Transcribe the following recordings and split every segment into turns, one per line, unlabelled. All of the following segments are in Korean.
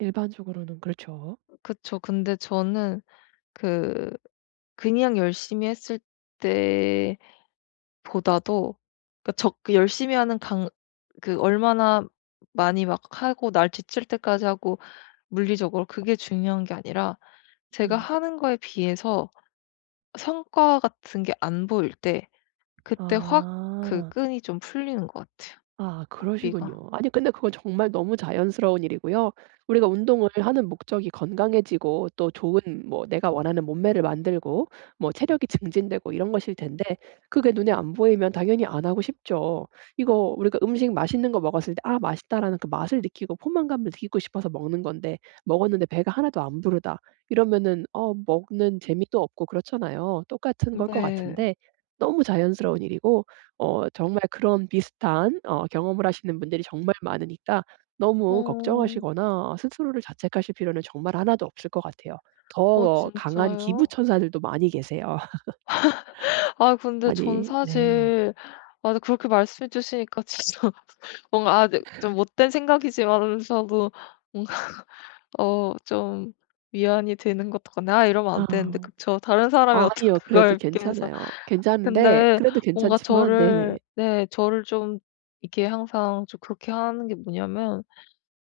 일반적으로는 그렇죠.
그쵸. 근데 저는 그 그냥 열심히 했을 때보다도 그러니까 적 그 열심히 하는 강 그 얼마나 많이 막 하고 날 지칠 때까지 하고 물리적으로 그게 중요한 게 아니라 제가
음.
하는 거에 비해서 성과 같은 게 안 보일 때 그때 확 그
아.
끈이 좀 풀리는 것 같아요,
아
고삐가.
그러시군요. 아니 근데 그건 정말 너무 자연스러운 일이고요. 우리가 운동을 하는 목적이 건강해지고 또 좋은 뭐 내가 원하는 몸매를 만들고 뭐 체력이 증진되고 이런 것일 텐데 그게 눈에 안 보이면 당연히 안 하고 싶죠. 이거 우리가 음식 맛있는 거 먹었을 때 '아 맛있다.'라는 그 맛을 느끼고 포만감을 느끼고 싶어서 먹는 건데 '먹었는데 배가 하나도 안 부르다.' 이러면은 어 먹는 재미도 없고 그렇잖아요. 똑같은
음
걸 것
네.
같은데 너무 자연스러운 일이고 어 정말 그런 비슷한 어 경험을 하시는 분들이 정말 많으니까 너무
어.
걱정하시거나 스스로를 자책하실 필요는 정말 1 도 없을 것 같아요.
어
더 강한 기부
진짜요?
천사들도 많이 계세요.
아 근데 저는
많이 네.
사실 아 네 그렇게 말씀해 주시니까 진짜 뭔가 아 네 좀 못된 생각이지만서도 뭔가 어 좀 위안이 되는 것도 같 아 이러면 안 되는데
아.
그쵸. 다른 사람이 어떻게
아니요. 그래도
그걸 그렇게 해서
괜찮아요. 괜찮은데
근데
그래도
뭔가
괜찮지만 네네.
저를 네 저를 좀 이렇게 항상 좀 그렇게 하는 게 뭐냐면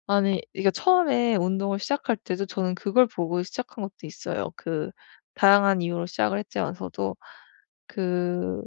아니 이게 처음에 운동을 시작할 때도 저는 그걸 보고 시작한 것도 있어요. 그 다양한 이유로 시작을 했지만서도 그